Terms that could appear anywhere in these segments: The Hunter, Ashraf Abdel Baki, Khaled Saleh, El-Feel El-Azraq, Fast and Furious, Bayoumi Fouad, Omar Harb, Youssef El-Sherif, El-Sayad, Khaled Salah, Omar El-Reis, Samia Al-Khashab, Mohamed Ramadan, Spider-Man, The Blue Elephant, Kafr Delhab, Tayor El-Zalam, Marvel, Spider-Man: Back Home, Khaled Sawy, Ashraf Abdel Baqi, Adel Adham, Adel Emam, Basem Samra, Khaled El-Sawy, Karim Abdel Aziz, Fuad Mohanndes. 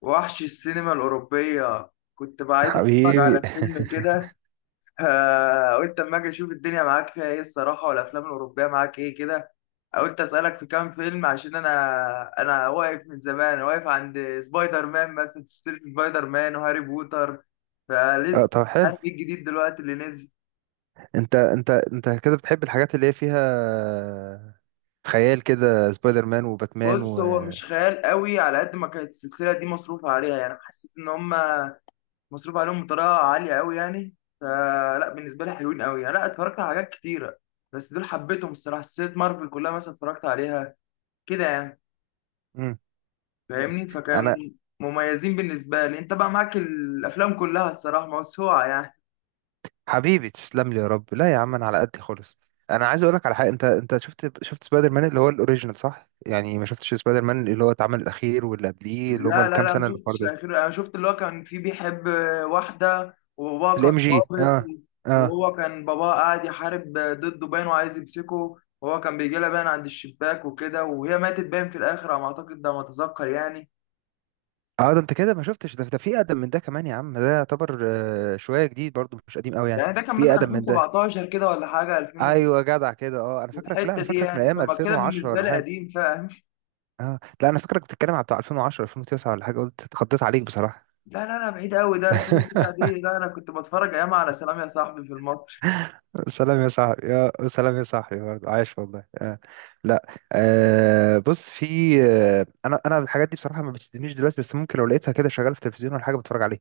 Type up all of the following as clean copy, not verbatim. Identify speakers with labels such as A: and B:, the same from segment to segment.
A: وحش السينما الأوروبية، كنت بقى عايز أتفرج
B: حبيبي.
A: على فيلم كده. آه، قلت أما أجي أشوف الدنيا معاك فيها إيه الصراحة، والأفلام الأوروبية معاك إيه كده. قلت أسألك في كام فيلم عشان أنا أنا واقف من زمان، واقف عند سبايدر مان مثلا، سلسلة سبايدر مان وهاري بوتر،
B: اه
A: فلسه
B: طب
A: مش
B: حلو.
A: عارف إيه الجديد دلوقتي اللي نزل.
B: انت كده بتحب الحاجات اللي هي فيها خيال كده، سبايدر مان وباتمان
A: بص،
B: و
A: هو مش خيال قوي، على قد ما كانت السلسلة دي مصروف عليها، يعني حسيت إن هما مصروف عليهم بطريقه عاليه قوي يعني. فلا بالنسبه لي حلوين قوي يعني، لا اتفرجت على حاجات كتيره بس دول حبيتهم الصراحه. سلسله مارفل كلها مثلا اتفرجت عليها كده يعني،
B: مم. مم.
A: فاهمني؟ فكانوا
B: انا.
A: مميزين بالنسبه لي. انت بقى معاك الافلام كلها الصراحه، موسوعه يعني.
B: حبيبي تسلم لي يا رب، لا يا عم انا على قد خالص. انا عايز اقول لك على حاجه، انت شفت سبايدر مان اللي هو الاوريجينال صح؟ يعني ما شفتش سبايدر مان اللي هو اتعمل الاخير واللي قبليه اللي هم
A: لا لا
B: الكام
A: لا، ما
B: سنه اللي
A: شفتش
B: برضه
A: الاخير، انا شفت اللي هو كان فيه بيحب واحده وباباه كان
B: الام جي.
A: ضابط،
B: اه اه
A: وهو كان باباه قاعد يحارب ضده باين، وعايز يمسكه، وهو كان بيجي لها باين عند الشباك وكده، وهي ماتت باين في الاخر على ما اعتقد، ده ما اتذكر يعني.
B: اه، ده انت كده ما شفتش، ده في اقدم من ده كمان يا عم. ده يعتبر شويه جديد برضه، مش قديم قوي، يعني
A: يعني ده كان
B: في
A: مثلا
B: اقدم من ده.
A: 2017 كده ولا حاجه، 2000
B: ايوه جدع كده، اه انا فاكرك، لا
A: والحته
B: انا
A: دي،
B: فاكرك من
A: يعني
B: ايام
A: فاهم كده
B: 2010
A: بالنسبه
B: ولا
A: لي
B: حاجه.
A: قديم، فاهم؟
B: اه لا انا فاكرك بتتكلم على بتاع 2010 2009 ولا حاجه، قلت اتخضيت عليك بصراحه.
A: لا لا لا، بعيد قوي ده 2009 دي، لا انا كنت بتفرج ايام على سلام يا صاحبي في المصري.
B: سلام يا صاحبي، يا سلام، يا صاحبي برضه عايش والله. لا آه بص، في انا الحاجات دي بصراحه ما بتشدنيش دلوقتي، بس ممكن لو لقيتها كده شغاله في التلفزيون ولا حاجه بتفرج عليها.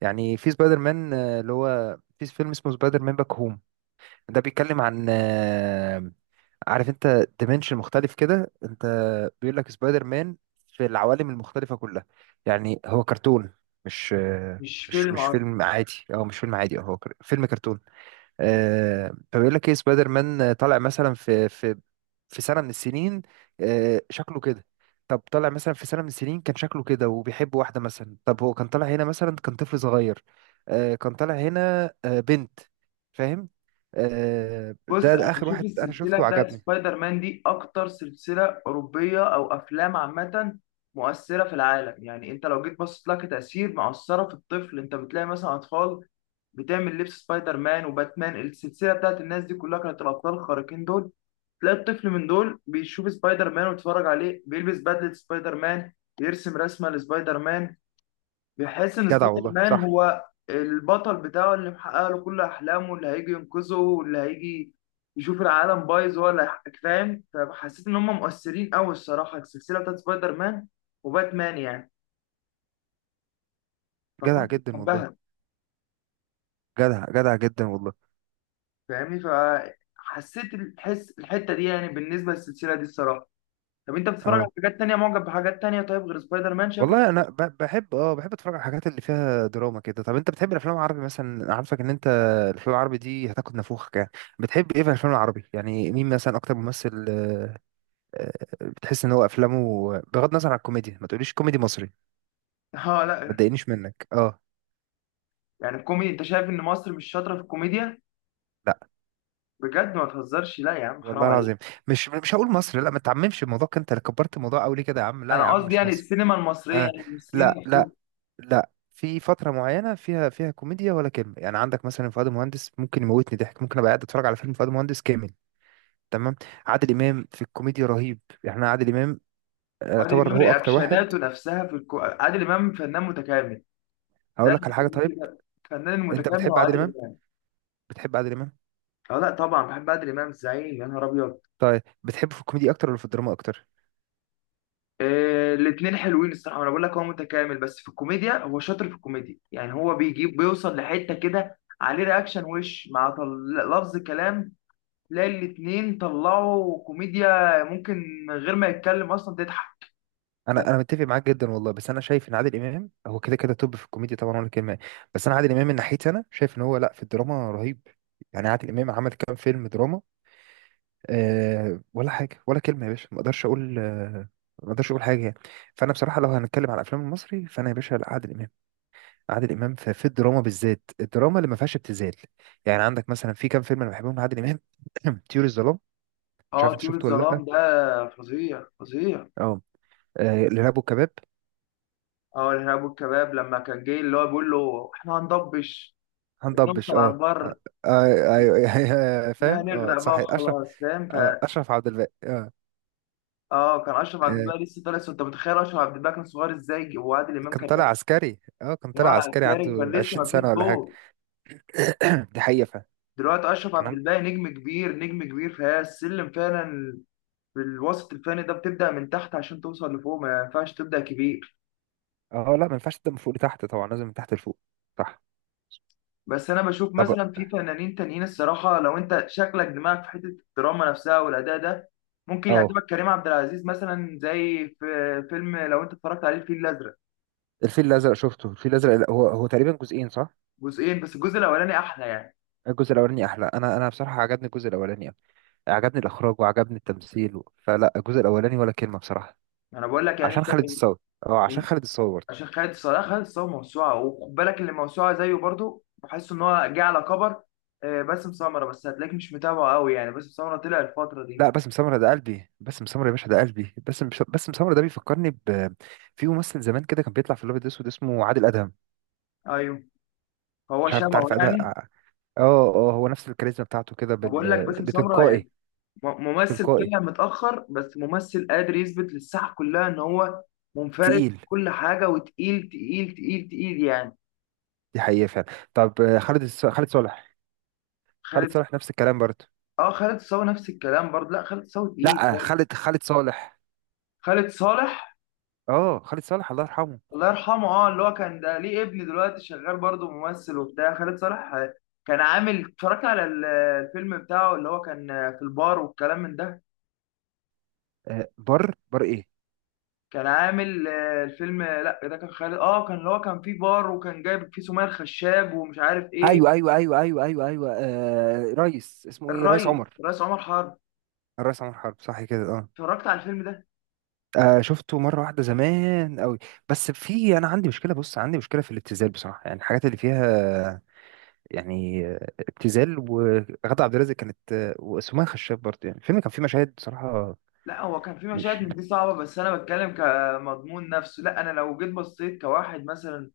B: يعني في سبايدر مان اللي هو في فيلم اسمه سبايدر مان باك هوم. ده بيتكلم عن عارف انت ديمنشن مختلف كده انت، بيقول لك سبايدر مان في العوالم المختلفة كلها. يعني هو كرتون، مش
A: مش
B: مش
A: فيلم
B: مش
A: اصلا.
B: فيلم عادي، او مش فيلم عادي، أو هو فيلم كرتون. فبيقول لك ايه، سبايدر مان طالع مثلا في في سنة من السنين، شكله كده. طب طالع مثلا في سنة من السنين كان شكله كده وبيحب واحدة مثلا. طب هو كان طالع هنا مثلا كان طفل صغير، كان طالع هنا بنت. فاهم؟
A: بص،
B: ده,
A: انا
B: ده آخر
A: بشوف
B: واحد أنا
A: السلسله
B: شفته
A: بتاعت
B: وعجبني.
A: سبايدر مان دي اكتر سلسله اوروبيه او افلام عامه مؤثره في العالم، يعني انت لو جيت بصيت لها كتاثير مؤثره في الطفل، انت بتلاقي مثلا اطفال بتعمل لبس سبايدر مان وباتمان. السلسله بتاعت الناس دي كلها كانت الابطال الخارقين دول، تلاقي الطفل من دول بيشوف سبايدر مان ويتفرج عليه، بيلبس بدلة سبايدر مان، بيرسم رسمة لسبايدر مان، بيحس إن
B: جدع
A: سبايدر
B: والله
A: مان
B: صح،
A: هو البطل بتاعه اللي محقق له كل أحلامه، اللي هيجي ينقذه، واللي هيجي يشوف العالم بايظ هو اللي هيحقق، فاهم؟ فحسيت إن هم مؤثرين أوي الصراحة، السلسلة بتاعت سبايدر مان وباتمان يعني،
B: جدع
A: فكنت
B: جدا والله،
A: بحبها،
B: جدع جدع جدا والله.
A: فاهمني؟ فحسيت الحس، الحتة دي يعني بالنسبة للسلسلة دي الصراحة. طب انت بتتفرج على
B: اه
A: حاجات تانية؟ معجب بحاجات تانية طيب غير سبايدر مان شكله؟
B: والله انا بحب اتفرج على الحاجات اللي فيها دراما كده. طب انت بتحب الافلام العربي مثلا؟ أنا عارفك ان انت الافلام العربي دي هتاخد نفوخك يعني. بتحب ايه في الافلام العربي يعني؟ مين مثلا اكتر ممثل آه، بتحس ان هو افلامه بغض النظر عن الكوميديا؟ ما تقوليش كوميدي مصري،
A: اه،
B: ما
A: لا
B: تضايقنيش منك اه،
A: يعني الكوميدي، انت شايف ان مصر مش شاطره في الكوميديا؟
B: لا
A: بجد ما تهزرش، لا يا عم،
B: والله
A: حرام
B: العظيم
A: عليك.
B: مش هقول مصري. لا ما تعممش الموضوع كده، انت اللي كبرت الموضوع قوي ليه كده يا عم؟ لا يا
A: انا
B: عم
A: قصدي
B: مش
A: يعني
B: مصري.
A: السينما المصريه،
B: آه
A: يعني المصريين
B: لا
A: نفسهم.
B: لا لا، في فترة معينة فيها كوميديا ولا كلمة. يعني عندك مثلا فؤاد مهندس ممكن يموتني ضحك، ممكن ابقى قاعد اتفرج على فيلم فؤاد مهندس كامل، تمام. عادل امام في الكوميديا رهيب يعني. أنا عادل امام
A: عادل
B: يعتبر
A: امام
B: هو اكتر واحد.
A: رياكشناته نفسها في عادل امام فنان متكامل، ده
B: هقول لك
A: اللي
B: على حاجة،
A: بيسميه
B: طيب
A: كده فنان
B: انت
A: متكامل، هو
B: بتحب عادل
A: عادل
B: امام؟
A: امام.
B: بتحب عادل امام؟
A: اه لا طبعا بحب عادل امام، الزعيم، يا نهار ابيض.
B: طيب بتحبه في الكوميديا اكتر ولا في الدراما اكتر؟
A: إيه، الاثنين حلوين الصراحه، انا بقول لك هو متكامل، بس في الكوميديا هو شاطر، في الكوميديا يعني هو بيجيب، بيوصل لحته كده عليه رياكشن وش، مع لفظ كلام تلاقي الاتنين طلعوا كوميديا، ممكن من غير ما يتكلم اصلا تضحك.
B: انا متفق معاك جدا والله، بس انا شايف ان عادل امام هو كده كده توب في الكوميديا طبعا ولا كلمة. بس انا عادل امام من ناحيتي انا شايف ان هو، لا، في الدراما رهيب. يعني عادل امام عمل كام فيلم دراما؟ أه، ولا حاجه ولا كلمه يا باشا، ما اقدرش اقول أه، ما اقدرش اقول حاجه يعني. فانا بصراحه لو هنتكلم على الافلام المصري، فانا يا باشا لا، عادل امام عادل امام في الدراما بالذات، الدراما اللي ما فيهاش ابتذال. يعني عندك مثلا في كام فيلم انا بحبهم لعادل امام. طيور الظلام، مش عارف
A: اه،
B: انت
A: طيور
B: شفته ولا لا؟
A: الظلام ده فظيع فظيع.
B: اه، الارهاب والكباب،
A: اه الارهاب والكباب، لما كان جاي اللي هو بيقول له احنا هنضبش
B: هندبش
A: نوصل على
B: اه،
A: البر،
B: ايوه فاهم اه
A: هنغرق
B: صح،
A: بقى
B: اشرف،
A: وخلاص، فاهم؟
B: اشرف عبد الباقي اه.
A: اه، كان اشرف عبد
B: آه،
A: الباقي لسه طالع، انت متخيل اشرف عبد الباقي كان صغير ازاي، وعادل امام
B: كان
A: كان
B: طالع عسكري، اه كان
A: كان
B: طالع
A: على
B: عسكري عنده
A: الكاري وكان لسه
B: 20
A: ما فيش
B: سنه ولا حاجه.
A: جول.
B: دي حقيقه فعلا.
A: دلوقتي اشرف عبد
B: كان
A: الباقي نجم كبير، نجم كبير، فهي السلم فعلا. الوسط الفني ده بتبدأ من تحت عشان توصل لفوق، ما ينفعش تبدأ كبير.
B: اه لا، ما ينفعش تبدا من فوق لتحت طبعا، لازم من تحت لفوق، صح.
A: بس أنا بشوف
B: طب
A: مثلا في فنانين تانيين الصراحة، لو أنت شكلك دماغك في حتة الدراما نفسها والأداء ده، ممكن
B: اه
A: يعجبك كريم عبد العزيز مثلا، زي في فيلم لو أنت اتفرجت عليه الفيل الأزرق.
B: الفيل الازرق، شفته الفيل الازرق؟ هو هو تقريبا جزئين صح؟
A: جزئين، بس الجزء الأولاني أحلى يعني.
B: الجزء الاولاني احلى. انا بصراحه عجبني الجزء الاولاني أوي. عجبني الاخراج وعجبني التمثيل و... فلا الجزء الاولاني ولا كلمه بصراحه.
A: أنا بقول لك يعني
B: عشان
A: أنت
B: خالد
A: من
B: الصاوي، اه عشان
A: من-
B: خالد الصاوي برضه.
A: عشان خالد صلاح. خالد صلاح موسوعة، وخد بالك اللي موسوعة زيه برضو، بحس إن هو جه على كبر. باسم سمرة، بس هتلاقيك مش متابعه قوي يعني، باسم سمرة طلع الفترة دي.
B: لا باسم سمرة ده قلبي، باسم سمرة يا باشا ده قلبي، باسم سمرة ده بيفكرني ب في ممثل زمان كده كان بيطلع في الابيض الاسود اسمه عادل ادهم.
A: أيوه، هو
B: مش عارف انت
A: شبهه
B: عارف ادهم؟
A: يعني.
B: اه، اه هو نفس الكاريزما بتاعته كده
A: بقول لك باسم سمرة يعني
B: بتلقائي،
A: ممثل
B: تلقائي،
A: طلع متأخر، بس ممثل قادر يثبت للساحة كلها إن هو منفرد في
B: تقيل.
A: كل حاجة، وتقيل تقيل تقيل تقيل يعني.
B: دي حقيقة فعلا. طب خالد صالح، خالد
A: خالد
B: صالح نفس الكلام برضه.
A: اه خالد صاوي نفس الكلام برضه، لا خالد صاوي تقيل
B: لا
A: برضه.
B: خالد صالح،
A: خالد صالح
B: اه خالد صالح الله يرحمه.
A: الله يرحمه، اه اللي هو كان ده ليه ابن دلوقتي شغال برضه ممثل وبتاع، خالد صالح كان عامل، اتفرجت على الفيلم بتاعه اللي هو كان في البار والكلام من ده.
B: بر بر ايه؟
A: كان عامل الفيلم، لا ده كان خالد، اه كان اللي هو كان فيه بار وكان جايب فيه سمية الخشاب، ومش عارف
B: ايوه
A: ايه.
B: ايوه ايوه ايوه ايوه ايوه، آه ريس اسمه ايه، ريس
A: الريس،
B: عمر،
A: الريس عمر حرب.
B: الريس عمر حرب، صح كده اه.
A: اتفرجت على الفيلم ده؟
B: آه شفته مرة واحدة زمان قوي، بس في انا عندي مشكلة. بص عندي مشكلة في الابتذال بصراحة. يعني الحاجات اللي فيها يعني ابتذال، وغادة عبد الرازق كانت وسمية خشاب برضه، يعني الفيلم كان فيه مشاهد بصراحة
A: لا هو كان فيه مشاهد
B: مش.
A: من دي صعبة، بس انا بتكلم كمضمون نفسه، لا انا لو جيت بصيت كواحد مثلا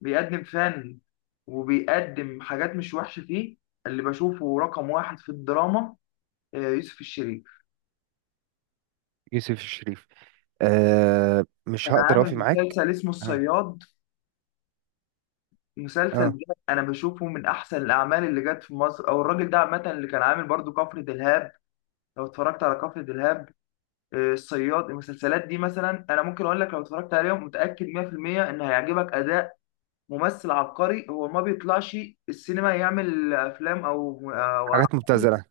A: بيقدم فن وبيقدم حاجات مش وحشة فيه. اللي بشوفه رقم واحد في الدراما يوسف الشريف،
B: يوسف الشريف؟ أه، مش
A: كان
B: هقدر اوفي
A: عامل
B: معاك،
A: مسلسل اسمه
B: اه
A: الصياد. مسلسل
B: اه،
A: ده انا بشوفه من احسن الاعمال اللي جت في مصر، او الراجل ده عامه اللي كان عامل برضو كفر دلهاب. لو اتفرجت على كفر دلهاب الصياد، المسلسلات دي مثلا انا ممكن اقول لك لو اتفرجت عليهم متاكد 100% ان هيعجبك اداء. ممثل عبقري، هو ما بيطلعش السينما يعمل افلام او أو
B: حاجات مبتذله.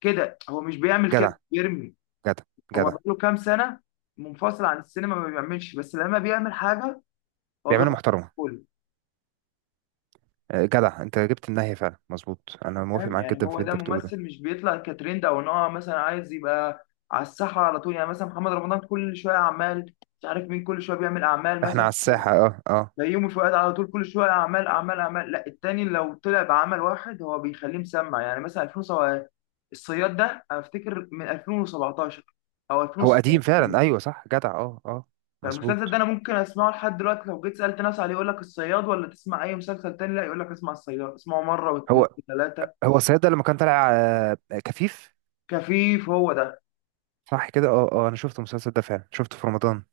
A: كده، هو مش بيعمل
B: جدع
A: كده، بيرمي.
B: جدع
A: هو
B: جدع،
A: بقاله كام سنه منفصل عن السينما، ما بيعملش، بس لما بيعمل حاجه هو
B: بيعملوا محترمه.
A: بيغطي،
B: جدع انت جبت النهايه فعلا، مظبوط، انا موافق
A: فاهم؟
B: معاك
A: يعني
B: جدا في
A: هو
B: اللي
A: ده
B: انت بتقوله ده.
A: ممثل، مش بيطلع كترند او ان هو مثلا عايز يبقى على الساحه على طول، يعني مثلا محمد رمضان كل شويه اعمال، مش عارف مين كل شويه بيعمل اعمال
B: احنا
A: مثلا،
B: على الساحه، اه اه،
A: بيومي فؤاد على طول كل شويه اعمال اعمال اعمال. لا التاني لو طلع بعمل واحد هو بيخليه مسمع، يعني مثلا 2007 الصياد ده، افتكر من 2017 او
B: هو قديم
A: 2016 كمان.
B: فعلا. ايوه صح جدع، اه اه
A: فالمسلسل ده
B: مظبوط.
A: انا ممكن اسمعه لحد دلوقتي، لو جيت سالت ناس عليه يقول لك الصياد، ولا تسمع اي مسلسل تاني، لا يقول لك اسمع الصياد، اسمعه مره واثنين
B: هو
A: وثلاثه.
B: هو الصياد ده لما كان طالع كفيف،
A: كفيف، هو ده
B: صح كده اه. اه انا شفت المسلسل ده فعلا، شفته في رمضان،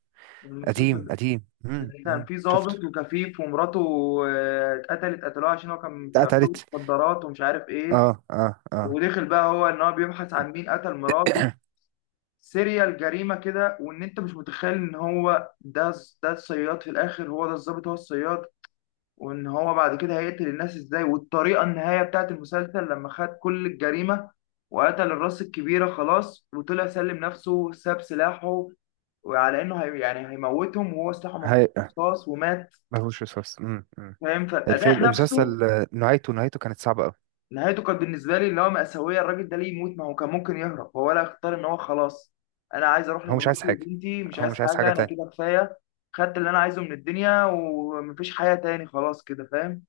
B: قديم
A: المسلسل.
B: قديم.
A: كان في
B: شفته.
A: ضابط وكفيف ومراته اتقتلت، قتلوها عشان هو كان في عصابة
B: اتقتلت،
A: مخدرات ومش عارف ايه،
B: اه اه اه.
A: ودخل بقى هو ان هو بيبحث عن مين قتل مراته، سيريال جريمة كده، وان انت مش متخيل ان هو ده، ده الصياد في الاخر، هو ده الضابط، هو الصياد. وان هو بعد كده هيقتل الناس ازاي، والطريقة النهاية بتاعت المسلسل لما خد كل الجريمة وقتل الراس الكبيرة خلاص، وطلع سلم نفسه، ساب سلاحه، وعلى انه هي يعني هيموتهم، وهو سلاحه مفروض
B: هي
A: رصاص، ومات،
B: مفهوش وسواس.
A: فاهم؟ فالاداء
B: الفيلم
A: نفسه.
B: المسلسل نهايته، نهايته كانت صعبة قوي.
A: نهايته كانت بالنسبه لي اللي هو مأساويه، الراجل ده ليه يموت؟ ما هو كان ممكن يهرب، هو لا اختار ان هو خلاص، انا عايز اروح
B: هو مش عايز
A: لمراتي
B: حاجة،
A: وبنتي، مش
B: هو
A: عايز
B: مش عايز حاجة
A: حاجه، انا
B: تانية.
A: كده كفايه، خدت اللي انا عايزه من الدنيا، ومفيش حياه تاني خلاص كده، فاهم؟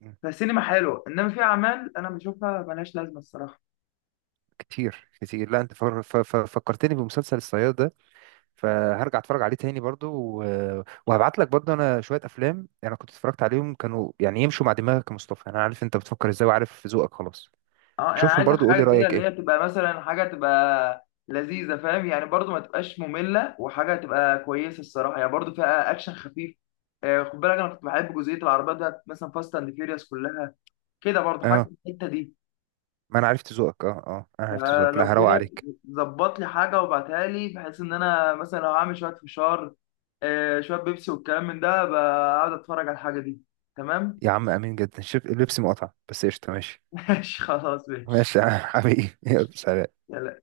B: مم.
A: فالسينما حلوه، انما في اعمال انا بشوفها ملهاش لازمه الصراحه.
B: كتير كتير. لا انت فكرتني بمسلسل الصياد ده، فهرجع اتفرج عليه تاني برضو وهبعت لك برضو. انا شوية افلام انا كنت اتفرجت عليهم كانوا يعني يمشوا مع دماغك يا مصطفى، انا عارف انت بتفكر ازاي وعارف ذوقك خلاص.
A: اه يعني
B: شوفهم
A: عايزك
B: برضو قول لي
A: حاجه كده
B: رأيك
A: اللي
B: ايه.
A: هي تبقى مثلا حاجه تبقى لذيذه، فاهم يعني؟ برضو ما تبقاش ممله، وحاجه تبقى كويسه الصراحه، يعني برضو فيها اكشن خفيف. خد بالك انا كنت بحب جزئيه العربيات بتاعت مثلا فاست اند فيوريوس كلها كده، برضو حاجه في
B: اه
A: الحته دي.
B: ما انا عرفت ذوقك، اه اه انا عرفت ذوقك، لا
A: فلو
B: هروق
A: كده
B: عليك.
A: ظبط لي حاجه وابعتها لي، بحيث ان انا مثلا لو هعمل شويه فشار شويه بيبسي والكلام من ده، بقعد اتفرج على الحاجه دي. تمام.
B: يا عم امين جدا، شوف اللبس مقطع بس قشطة ماشي.
A: ماشي خلاص، ماشي.
B: ماشي يا عم حبيبي، يلا سلام.
A: يلا.